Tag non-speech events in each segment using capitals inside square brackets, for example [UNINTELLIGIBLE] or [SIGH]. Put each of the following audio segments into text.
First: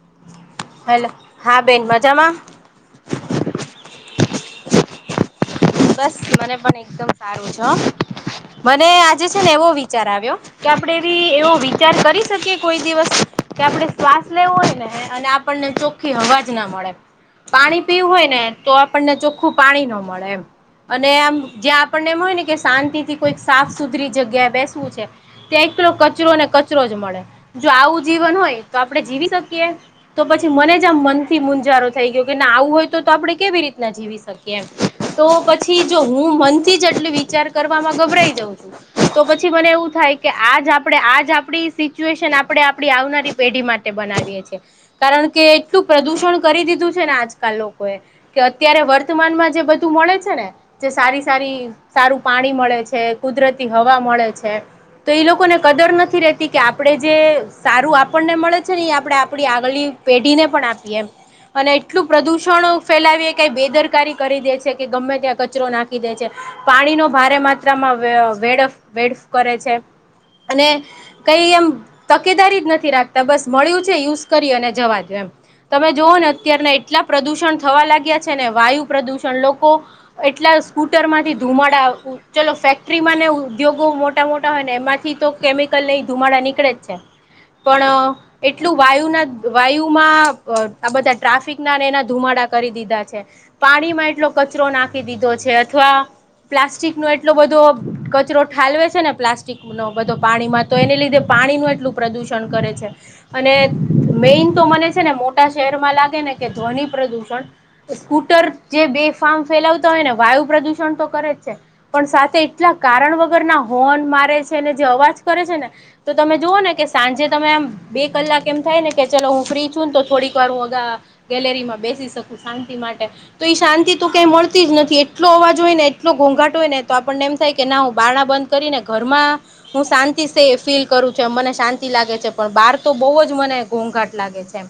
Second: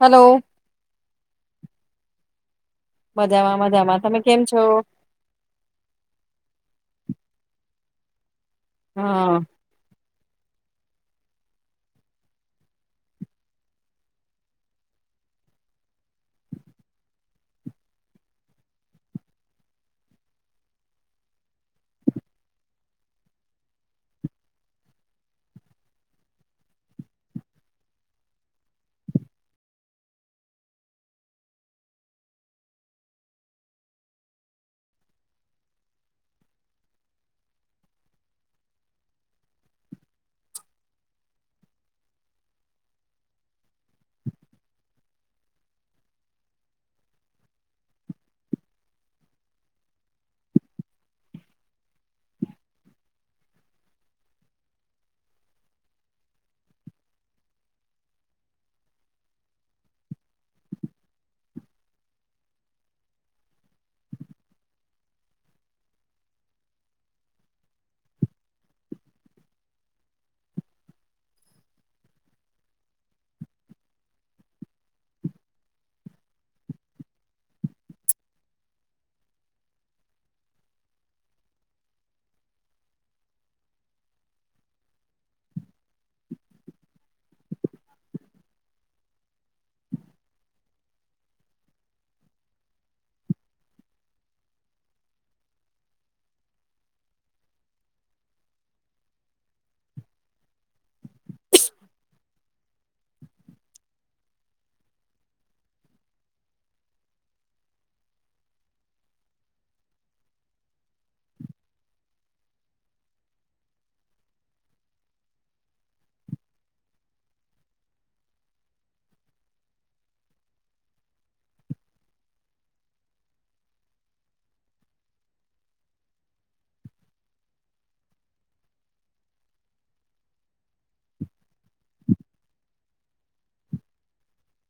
Hello hello હા બેન મજામાં. મજામાં મજામાં તમે કેમ છો? બસ મને પણ એકદમ સારું છે હા મને આજે છે હા ને એવો વિચાર આવ્યો. કે આપણેે બી એવો વિચાર કરી શકીએ કોઈ દિવસ કે આપડે શ્વાસ લેવો હોય ને અને આપણને ચો ખી હવાજ ના મળે પાણી પીવું હોય ને તો આપણને ચોખ્ખું પાણી ના મળે એમ. અને આમ જ્યાં આપણને એમ હોય ને કે શાંતિ થી કોઈ સાફ સુધરી જગ્યા બેસવું છે. ત્યાં એકલો કચરો ને કચરો જ મળે જો આવું જીવન હોય તો આપણે જીવી શકીએ તો પછી મને જ આમ મનથી મુંજારો થઈ ગયો કે આવું હોય તો આપણે કેવી રીતના જીવી જીવી શકીએ એમ તો પછી જો હું મનથી જ એટલી વિચાર કરવામાં ગભરાઈ જાઉં છું તો પછી મને એવું થાય કે આજ આપણે આજ આપણી સિચ્યુએશન આપણે આપણી આવનારી પેઢી માટે બનાવીએ છીએ કારણ કે એટલું પ્રદુષણ કરી દીધું છે ને આજકાલ લોકોએ કે અત્યારે વર્તમાનમાં જે બધું મળે છે ને જે સારી સારી સારું પાણી મળે છે કુદરતી હવા મળે છે તો એ લોકોને કદર નથી રેતી કે આપણેે જે સારું આપણને મળે છે ને આપણે આપણી આગળ પેઢીને પણ આપીએ એમ અને એટલું પ્રદુષણ ફેલાવી કંઈ બેદરકારી કરી દે છે કે ગમે ત્યાં કચરો નાખી દે છે પાણીનો ભારે માત્રામાં વેડ વેડ કરે છે. અને કઈ એમ તકેદારી જ નથી રાખતા બસ મળ્યું છે યુઝ કરી અને જવા દો એમ. તમે જોુઓ ને અત્યારને એટલા પ્રદુષણ થવા લાગ્યા છે ને વાયુ પ્રદુષણ લોકો એટલા સ્કૂટરમાંથી ધુમાડા ચલો ફેક્ટરીમાં ને ઉદ્યોગો મોટા મોટા હોય ને એમાંથી તો કેમિકલ ને ધુમાડા નીકળે જ છે પણ એટલું વાયુના વાયુમાં આ બધા ટ્રાફિકના ને એના ધુમાડા કરી દીધા છે પાણીમાં એટલો કચરો નાખી દીધો છે અથવા પ્લાસ્ટિક નો એટલો બધો કચરો ઠાલવે છે ને પ્લાસ્ટિક નો બધો પાણીમાં તો એને લીધે પાણીનું એટલું પ્રદુષણ કરે છે અને મૈન તો મને છે ને મોટા શહેરમાં લાગે ને કે ધ્વનિ પ્રદુષણ સ્કૂટર જે બે ફાર્મ ફેલાવતા હોય ને વાયુ પ્રદૂષણ તો કરે જ છે પણ સાથે એટલા કારણ વગર ના હોર્ન મારે છે ને જે અવાજ કરે છે ને તો તમે જુઓ ને કે સાંજે તમે આમ બે કલાક થાય ને કે ચલો હું ફ્રી ને તો થોડીક વાર હું ગેલેરીમાં બેસી શકું શાંતિ માટે તો એ શાંતિ તો કઈ મળતી જ નથી એટલો અવાજ હોય ને એટલો ઘોંઘાટ હોય ને તો આપણને એમ થાય કે ના હું બારણા બંધ કરીને ઘરમાં હું શાંતિ ફીલ કરું છુ મને શાંતિ લાગે છે, પણ બહાર તો બહુ જ મને ઘોંઘાટ લાગે છે.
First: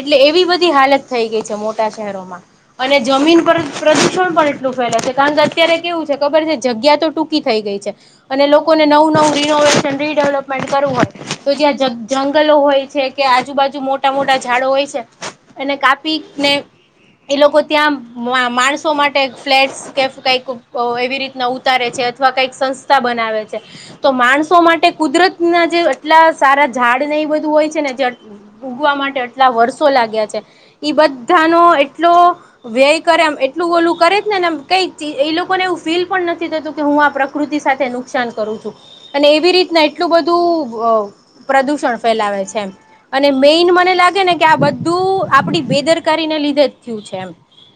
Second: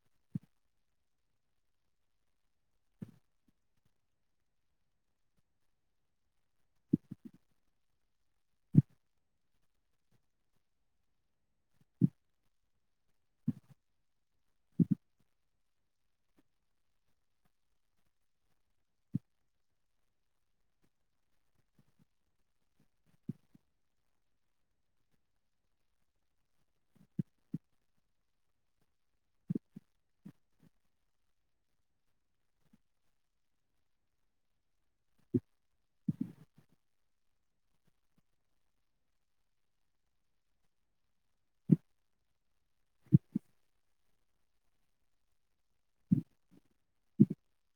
એટલે એવી બધી હાલત થઈ ગઈ છે મોટા શહેરોમાં અને જમીન પર પ્રદૂષણ પણ એટલું ફેલાય છે કારણ કે અત્યારે કેવું છે ખબર છે જગ્યા તો ટૂંકી થઈ ગઈ છે. અને લોકોને નવું નવું રિનોવેશન રીડેવલપમેન્ટ કરવું હોય તો જ્યાં જંગલો હોય છે. કે આજુબાજુ મોટા મોટા ઝાડો હોય છે એને કાપી ને એ લોકો ત્યાં માણસો માટે ફ્લેટ કંઈક એવી રીતના ઉતારે છે અથવા કંઈક સંસ્થા બનાવે છે. તો માણસો માટે કુદરત ના જે આટલા સારા ઝાડ ને એ બધું હોય છે ને જે ઉગવા માટે આટલા વર્ષો લાગ્યા છે, ઈ બધાનો એટલો વ્યય કરે એમ એટલું ઓલું કરે જ ને એમ કંઈ એ લોકોને એવું ફીલ પણ નથી થતું કે હું આ પ્રકૃતિ સાથે નુકસાન કરું છું અને એવી રીતના એટલું બધું પ્રદુષણ ફેલાવે છે એમ. અને મૈન મને લાગે ને કે આ બધું આપડી બેદરકારીને લીધે જ થયું છે એમ.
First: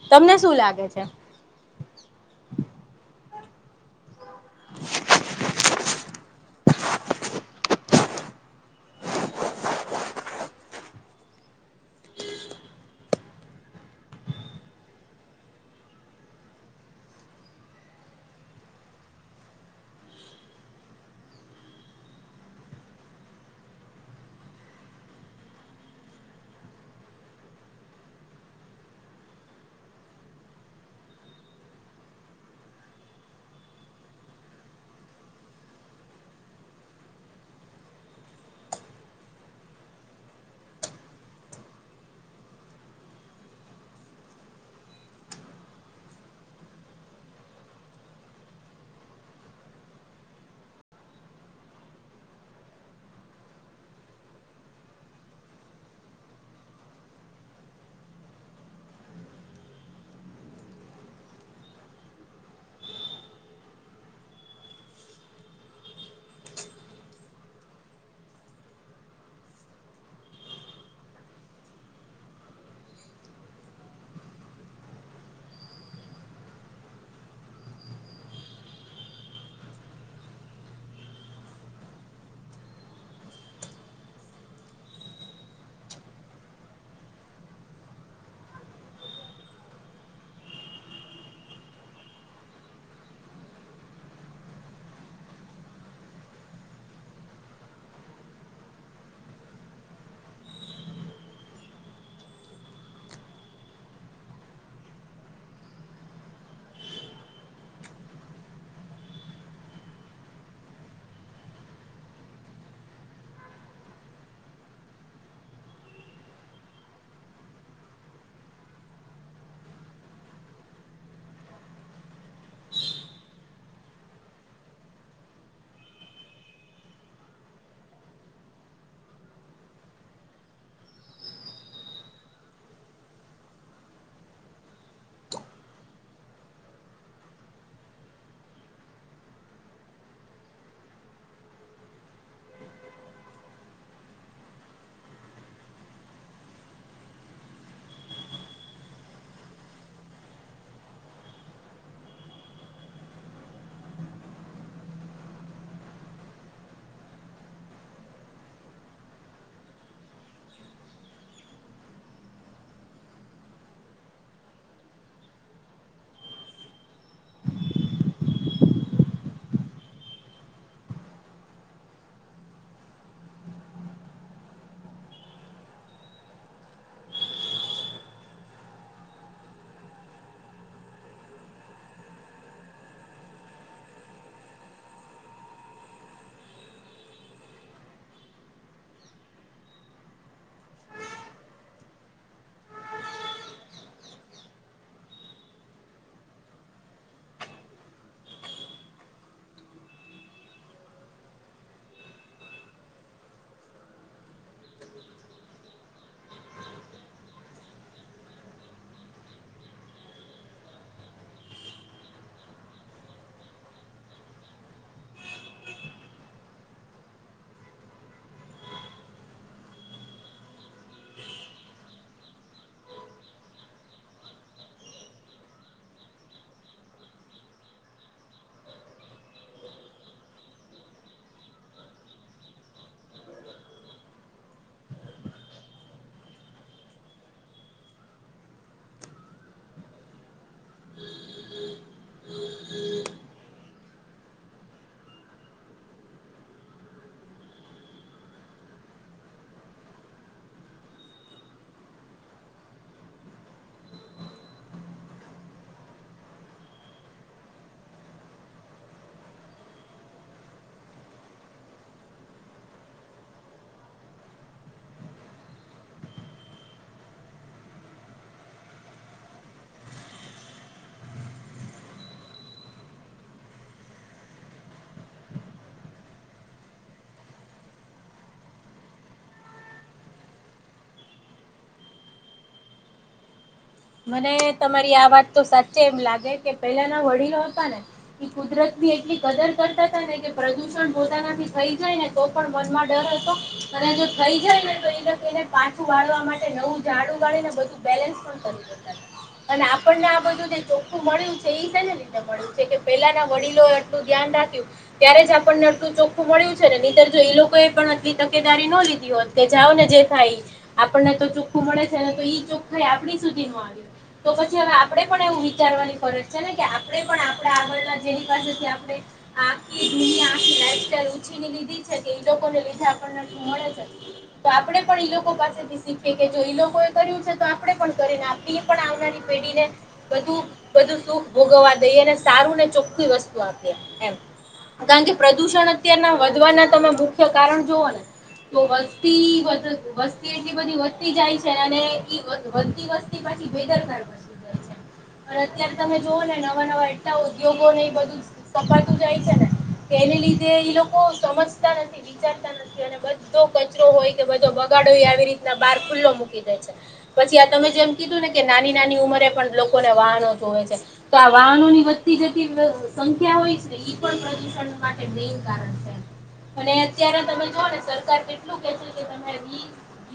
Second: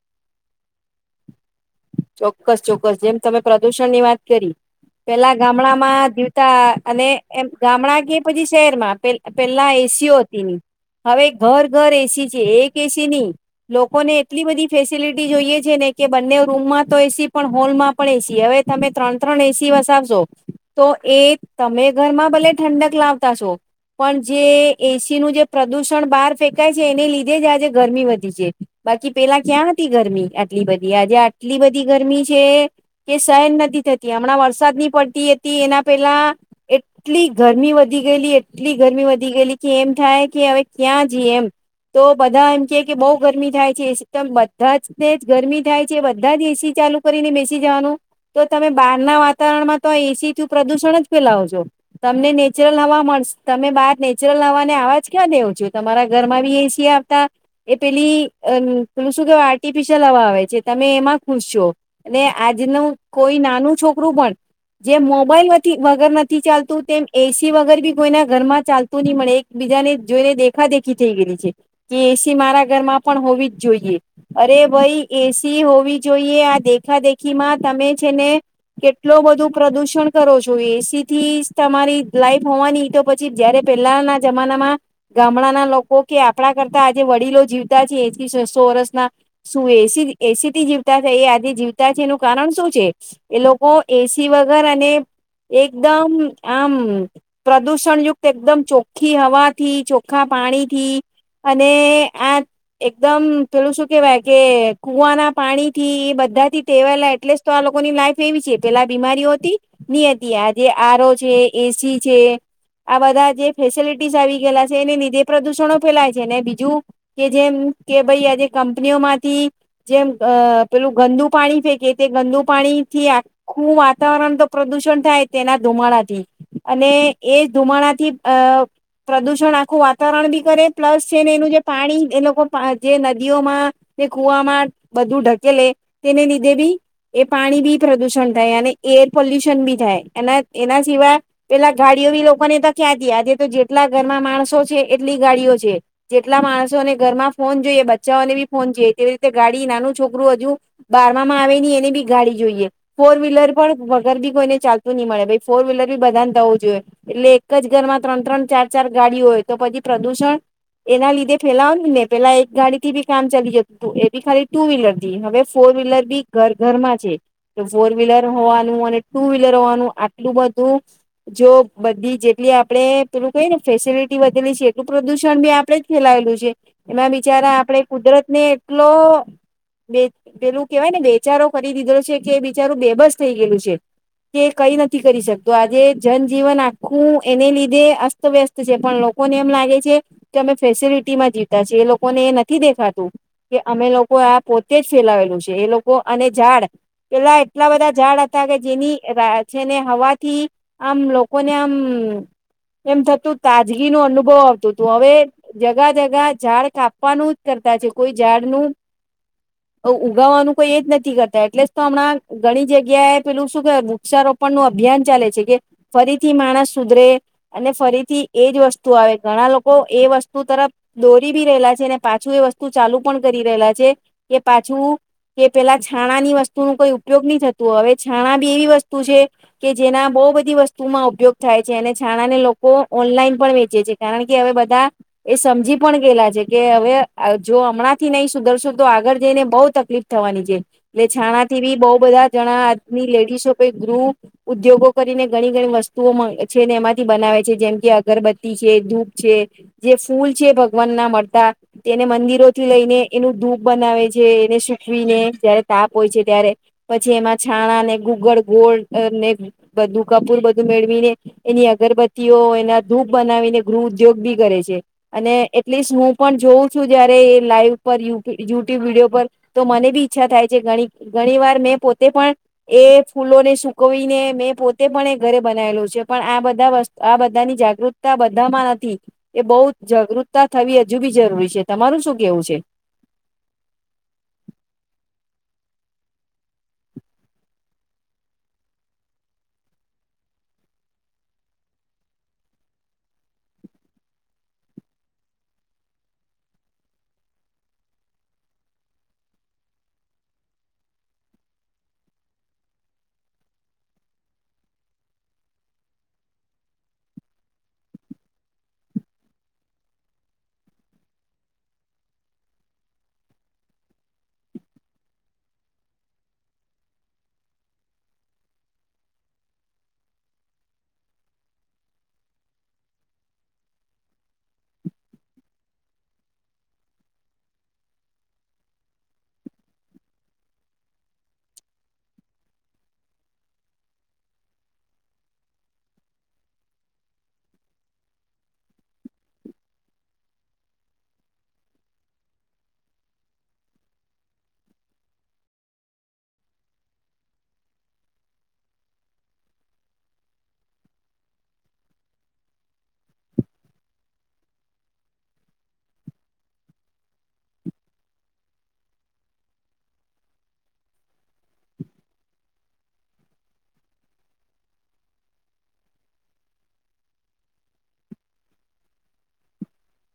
તમને શું લાગે છે? ચોક્કસ ચોક્કસ જેમ તમે પ્રદુષણ ની વાત કરી. પેલા ગામડા માં જીવતા અને એમ ગામડા કે પછી શહેરમાં પેલા એસીઓ હતી ની, હવે ઘર ઘર એસી છે. એક એસી નહી લોકોને એટલી બધી ફેસિલિટી જોઈએ છે ને કે બંને રૂમમાં તો એસી પણ હોલમાં પણ એસી હવે તમે ત્રણ ત્રણ એસી વસાવશો. તો એ તમે ઘરમાં ભલે ઠંડક લાવતા છો. પણ જે એસી નું જે પ્રદુષણ બહાર ફેંકાય છે એને લીધે જ આજે ગરમી વધી છે. બાકી પેલા ક્યાં હતી ગરમી આટલી બધી આજે આટલી બધી ગરમી છે. કે શહન નથી થતી. હમણાં વરસાદ ની પડતી હતી એના પેલા એટલી ગરમી વધી ગયેલી એટલી ગરમી વધી ગયેલી કે એમ થાય કે હવે ક્યાં જઈ એમ. તો બધા એમ કે કે બઉ ગરમી થાય છે, એ સસ્ટમ બધા જ ને જ ગરમી થાય છે. બધા જ એસી ચાલુ કરીને બેસી જવાનું. તો તમે બહાર ના વાતાવરણમાં તો એસીથી પ્રદુષણ જ ફેલાવો છો. તમને નેચરલ હવા મળશે તમે બહાર નેચરલ હવાને અવાજ ક્યા ડો છો? તમારા ઘરમાં બી એસી આવતા એ પેલી અહ શું કેવાય આર્ટિફિશયલ હવા આવે છે. તમે એમાં ખુશ છો અને આજનું કોઈ નાનું છોકરું પણ જેમ મોબાઈલ વગર નથી ચાલતું તેમ એસી વગર બી કોઈના ઘર માં ચાલતું ની મળે. એક બીજા ને જોઈને દેખા દેખી થઈ ગયેલી છે. કે એસી મારા ઘરમાં પણ હોવી જ જોઈએ, અરે ભાઈ એસી હોવી જોઈએ આ દેખા દેખી માં તમે છે ને કેટલો બધો પ્રદુષણ કરો છો એસી થી તમારી લાઈફ હોવાની તો પછી ત્યારે પેલાના જમાનામાં ગામડાના લોકો કે આપણા કરતા આજે વડીલો જીવતા છે એથી સો-સો વર્ષના શું એસી એસી થી જીવતા છે એ આજે જીવતા છે એનું કારણ શું છે? એ લોકો એસી વગર અને એકદમ આમ પ્રદુષણ યુક્ત એકદમ ચોખ્ખી હવા થી, ચોખ્ખા પાણી થી અને આ એકદમ પેલું શું કેવાય કે કુવાના પાણી થી એ બધા થી ટેવાયેલા એટલે જ તો આ લોકોની લાઈફ એવી છે. પેલા બીમારીઓ હતી? ની હતી. આજે આરો છે, એસી છે. આ બધા જે ફેસિલિટીસ આવી ગયેલા છે એને લીધે પ્રદૂષણો ફેલાય છે, ને બીજું કે જેમ કે ભાઈ આજે કંપનીઓમાંથી જેમ અહ પેલું ગંદુ પાણી ફેંકે તે ગંદુ પાણી થી આખું વાતાવરણ તો પ્રદુષણ થાય તેના ધુમાડાથી. અને એ ધુમાડાથી અહ પ્રદુષણ આખું વાતાવરણ બી કરે પ્લસ છે ને એનું જે પાણી એ લોકો જે નદીઓમાં તે કુવામાં બધું ઢકેલે તેને લીધે બી એ પાણી બી પ્રદુષણ થાય અને એર પોલ્યુશન બી થાય એના એના સિવાય પેલા ગાડીઓ બી લોકોને તો ખ્યાંથી આજે તો જેટલા ઘરમાં માણસો છે એટલી ગાડીઓ છે. જેટલા માણસોને ઘરમાં ફોન જોઈએ બચ્ચાઓને બી ફોન જોઈએ તેવી રીતે ગાડી નાનું છોકરું હજુ બારમા માં આવે નઈ એને બી ગાડી જોઈએ. ફોર વ્હીલર પણ વગર બી કોઈને ચાલતું નિ મળે ભય ફોર વ્હીલર બી બધાને ત્યા હોવુ જોઈએ. એટલે એક જ ઘરમાં ત્રણ-ત્રણ ચાર ચાર ગાડીઓ હોય તો પછી પ્રદુષણ એના લીધે ફેલાવની ને પેલા એક ગાડી થી બી કામ ચાલી જતું હતું એ ખાલી ટુ વ્હીલર થી હવે ફોર વ્હીલર બી ઘર ઘરમાં છે. ફોર વ્હીલર હોવાનું અને ટુ વ્હીલર હોવાનું આટલું બધું જો બધી જેટલી આપણે પેલું કઈ ને ફેસિલીટી વધેલી છે એટલું પ્રદુષણ બી આપડે ફેલાયેલું છે એમાં બિચારા આપડે કુદરત ને એટલો બે પેલું કેવાય ને બેચારો કરી દીધેલો છે કે બ બેચારું બેબસ થઇ ગયેલું છે. કે કઈ નથી કરી શકતો આજે જનજીવન આખું એને લીધે અસ્તવ્યસ્ત છે પણ લોકોને એમ લાગે છે કે અમે ફેસિલિટી માં જીવતા છીએ એ લોકોને એ નથી દેખાતું કે અમે લોકો આ પોતે જ ફેલાવેલું છે એ લોકો અને ઝાડ પેલા એટલા બધા ઝાડ હતા કે જેની છે ને હવાથી આમ લોકોને આમ એમ થતું તાજગી નું અનુભવ આવતુ તું અવે જગા જગા ઝાડ કાપવાનું જ કરતા છે કોઈ ઝાડનું [INAUDIBLE] ઉગાવાનું કોઈ એજ નથી કરતા એટલે જ તો હમણાં ઘણી જગ્યાએ પેલું શું કેવાય વૃક્ષારોપણ નું અભિયાન ચાલે છે કે ફરીથી માણસ સુધરે અને ફરીથી એજ વસ્તુ આવે ઘણા લોકો એ વસ્તુ તરફ દોરી બી રહેલા છે ને પાછું એ વસ્તુ ચાલુ પણ કરી રહેલા છે કે પાછું કે પેલા છાણા ની વસ્તુ નો કોઈ ઉપયોગ નહી થતુ હવે છાણા બી એવી વસ્તુ છે કે જેના બહુ બધી વસ્તુમાં ઉપયોગ થાય છે અને છાણા ને લોકો ઓનલાઈન પણ વેચે છે. કારણ કે અવે બધા એ સમજી પણ ગયેલા છે કે હવે જો હમણાંથી નહી સુધરશુ તો આગળ જઈને બઉ તકલીફ થવાની છે એટલે છાણાથી બિ બઉ બધા જણા આદમી લેડિસો કે ગ્રુપ ઉદ્યોગો કરીને ઘણી ઘણી વસ્તુઓ મા છે ને એમાંથી બનાવે છે જેમ કે અગરબત્તી છે ધૂપ છે જે ફૂલ છે ભગવાન ના મળતા તેને મંદિર ઓથી લઈને એનું ધૂપ બનાવે છે એને સુકવીને જયારે તાપ હોય છે ત્યારે પછી એમાં છાણા ને ગુગળ ગોળ અને બધું કપૂર બધું મેળવીને એની અગરબત્તીઓ એના ધૂપ બનાવીને ગૃહ ઉદ્યોગ બી કરે છે. અને એટલીસ્ટ હું પણ જોઉં છું જયારે એ લાઈવ પર યુટ્યુબ વિડીયો પર તો મને બી ઈચ્છા થાય છે ઘણી ઘણી વાર મેં પોતે પણ એ ફૂલોને સુકવીને મેં પોતે પણ એ ઘરે બનાવેલું છે પણ આ બધા વસ આ બધાની જાગૃત તા બધામાં નથી એ બહુ જાગૃતતા થવી હજુ બી જરૂરી છે તમારું શું કેવું છે? મને તમારી આ વાત તો સાચે એમ લાગે કે પેલાના વડીલો હતા ને ઈ કુદરતની એટલી કદર કરતા હતા ને કે પ્રદુષણ પોતાનાથી થય જાય ને તો પણ મનમાં ડર હતો અને જો થઈ જાય ને તો [INAUDIBLE] પાછું વાળવા માટે નવું ઝાડું ગાડી ને બધું બેલેન્સ પણ કરી ડેટા છે અને આપણને આ બધું જે ચોખ્ખું મળ્યું છે ઇ સેને લિધે મળ્યું છે કે પેલાના વડીલોઓ એટલું ધ્યાન રાખ્યું ત્યારે જ આપર્ને આટલુ ચોખ્ખું મળ્યું છે ને નીતર જો એ લોકોએ પણ આટલી તકેદારી ન લીધી હોત તે જાઓ ને જે થાય ઈ આપણને તો ચોખ્ખું મળે છે ને તો ઈ ચોખ્ખાાઈ આપણી સુધી ન આવી તો પછી હવે આપણે પણ એવું વિચારવાની ફરજ છે ને કે આપણે પણ આપણા આગળના જેની પાસેથી આપણે આખી દુનિયા આખી લાઈફ સ્ટાઇલ ઉછી ની લીધી છે કે એ લોકોને લીધે આપણને આટલુ મળે છે તો આપડે પણ ઈ લોકો પાસેથી શીખીએ કે જો ઈ લોકો એ કર્યું છે તો આપડે પણ કરીને આપીયે પણ આવનારી પેઢીને બધું બધું સુખ ભોગવવા દઈએ અને સારું ને ચોખ્ખી વસ્તુ આપે આપીયે એમ કારણ કે પ્રદુષણ અત્યારના વધવાના તમે મુખ્ય કારણ જુઓ ને તો વસ્તી વધ વસ્તી એટલી બધી વધતી જાય છે અને ઈ વધ વધ ઇ વસ્તી પાછી બેદરકાર પસી જાય છે અને અત્યારે તમે જુઓ ને નવા નવા એટલા ઉદ્યોગો ને એ બધું કપાટુ જાય છે ને તેને લીધે ઈ લોકો સમજતા નથી વિચારતા નથી અને બધ્ધો કચરો હોય કે બધો બગાડો આવી રીતના બહાર ખુલ્લો મૂકી દે છે પછી આ તમે જેમ કીધું ને કે નાની નાની ઉંમરે પણ લોકોને વાહનો જુએ છે તો આ વાહનો ની વધતી જતી પ્રા સંખ્યા હોય છે ઈ પણ પ્રદુષણ માટે મેઈન કારણ છે અને અત્યારે તમે જાઓ ને સરકાર કેટલું કે છે કે તમે ઇ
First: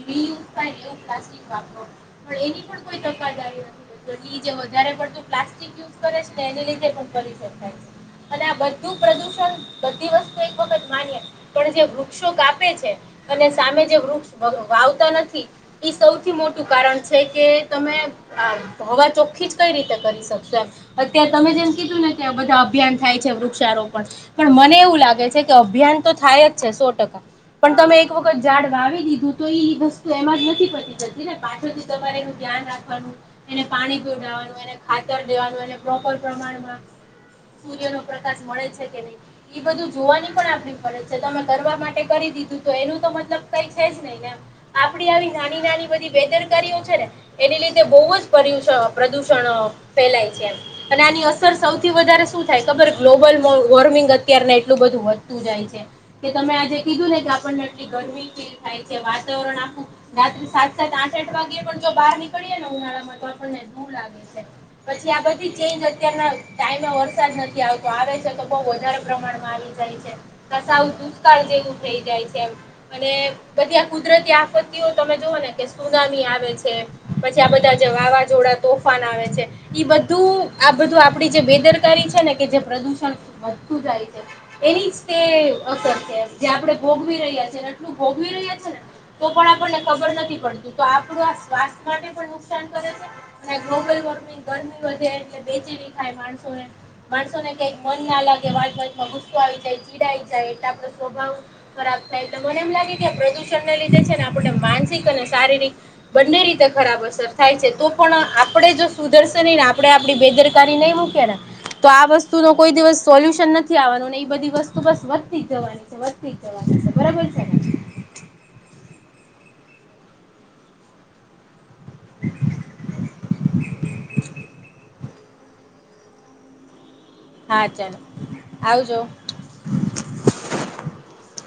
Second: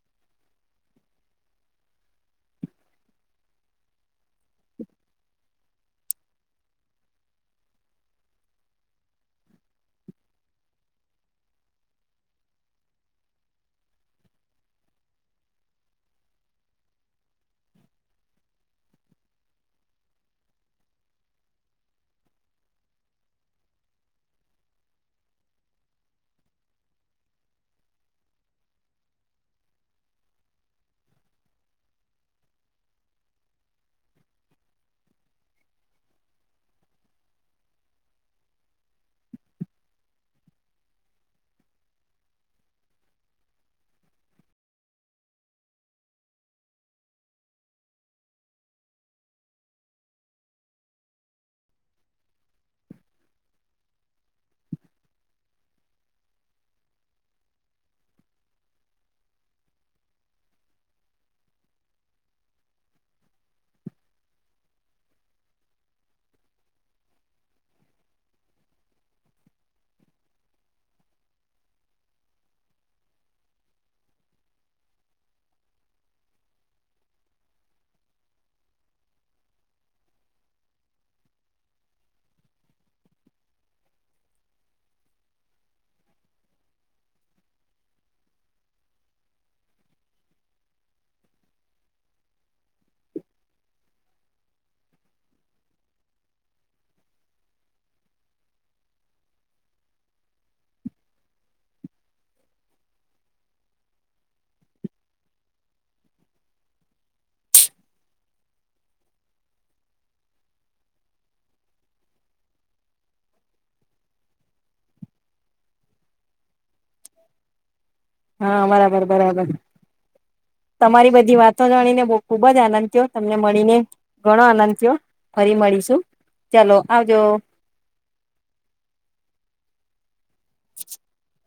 રિ યુઝ થાય એવું પ્લાસ્ટિક વાપરો પણ એની પણ કોઈ તકાદારી નથી તો ઇ જે વધારે પડતું પ્લાસ્ટિક યુઝ કરે છે ને એને લીધે પણ કરી શકાય છે અને આ બધું પ્રદુષણ બધી વસ્તુ એક વખત માનીએ પણ જે વૃક્ષો કાપે છે અને સામે જે વૃક્ષ વાવતા નથી ઇ સૌથી મોટું કારણ છ છે કે તમે આ હવા ચોખ્ખી જ કઈ રીતે કરી શકશો એમ અત્યારે તમે જેમ કીધું ને કે આ બધા અભિયાન થાય છે વૃક્ષારોપણ પણ મને એવું લાગે છે કે અભિયાન તો થાય જ છે સો ટકા પણ તમે એક વખત ઝાડ વાવી દીધું તો ઇ વસ્તુ એમ જ નથી પતી જતી ને પાછળ થી તમારે એનુ ધ્યાન રાખવાનું એને પાણી પીવડાવાનું એને ખાતર દેવાનું એને પ્રોપર પ્રમાણમાં સૂર્ય નો પ્રકાશ મળે છે કે નહી. એ બધું જોવાની પણ આપણી ફરજ છે તમે કરવા માટે કરી દીધું તો એનું તો મતલબ કઈ છે જ નહી ને એમ. આપડી આવી નાની નાની બધી બેદર કર્યું છે ને એની લીધે બોવ જ પ્રદુષણ ફેલાય છે એમ. અને આની અસર સૌથી વધારે શું થાય ખબર ગ્લોબલ વો વોર્મિંગ અત્યાર ના એટલું બધું હોત. તું જાય છે કે તમે આજે કીધું ને કે આપણને આટલી ગરમી લ થાય છે વાતાવરણ આખું રાત્રે સાત સાત આઠ ઠ વાગ્યે પણ જો બહાર નીકળીએ ને ઉનાળા માં તો આપણને લુ લાગે છે. પછી આ બધી ચેન્જ અત્યારના ટાઈમે વરસાદ નથી આવતો આવે છે તો બઉ વધારે પ્રમાણ આવી જાય છે સાવ દુષ્કાળ જેવું થઇ જાય છે એમ. અને બધી આ કુદરતી આફત્તિઓ તમે જુઓ ને કે સુનામી આવે છે પછી આ બધા જે વાવાઝોડા તોફાન આવે છે. એ બધુંઉ આ બધું આપડી જે બેદરકારી છે ને કે જે પ્રદુષણ વધતું જાય છે. એની જ તે અસર છે જે આપણે ભોગવી રહ્યા છીએ ને એટલું ભોગવી રહ્યા છે ને તો પણ આપણને ખબર નથી પડતું તો આપડું આ સ્વાસ્થ્ય માટે પણ નુકસાન કરે છે. અને ગ્લોબલ વોર્મિંગ ગરમી વધે એટલે બેચેલી થાય માણસોને. માણસોને કઈક મન ના લાગે વાત વાતમાં ગુસ્સો આવી જાય ચીડાય જાય એટલે આપડો સ્વભાવ ખરાબ થાય તો મને એમ લાગે કે પ્રદૂષણને લીધે છે ને આપને માનસિક અને શારીરિક બંને રીતે ખરાબ અસર થાય છે તો પણ આપડે જો સુધર્શે નહી ને આપણેે આપડી બેદર કારી નઈ મૂકીએ ને [INAUDIBLE] તો આ વસ્તુ નો કોઈ દિવસ સોલ્યુશન નથી આવાનું ને એઈ બધી વસ્તુ બસ વધતી જ જવાની છે વધતી જ જવાની છે બરાબર છે ને. [INAUDIBLE] [UNINTELLIGIBLE] હા બરાબર બરાબર તમારી બધી વાત તો જાણીને બો ખુબ જ આનંદ થયો તમને મળીને ઘણો આનંદ થયો. ફરી મળીશું ચાલો આવજો. હા ચાલો આવજો. [INAUDIBLE]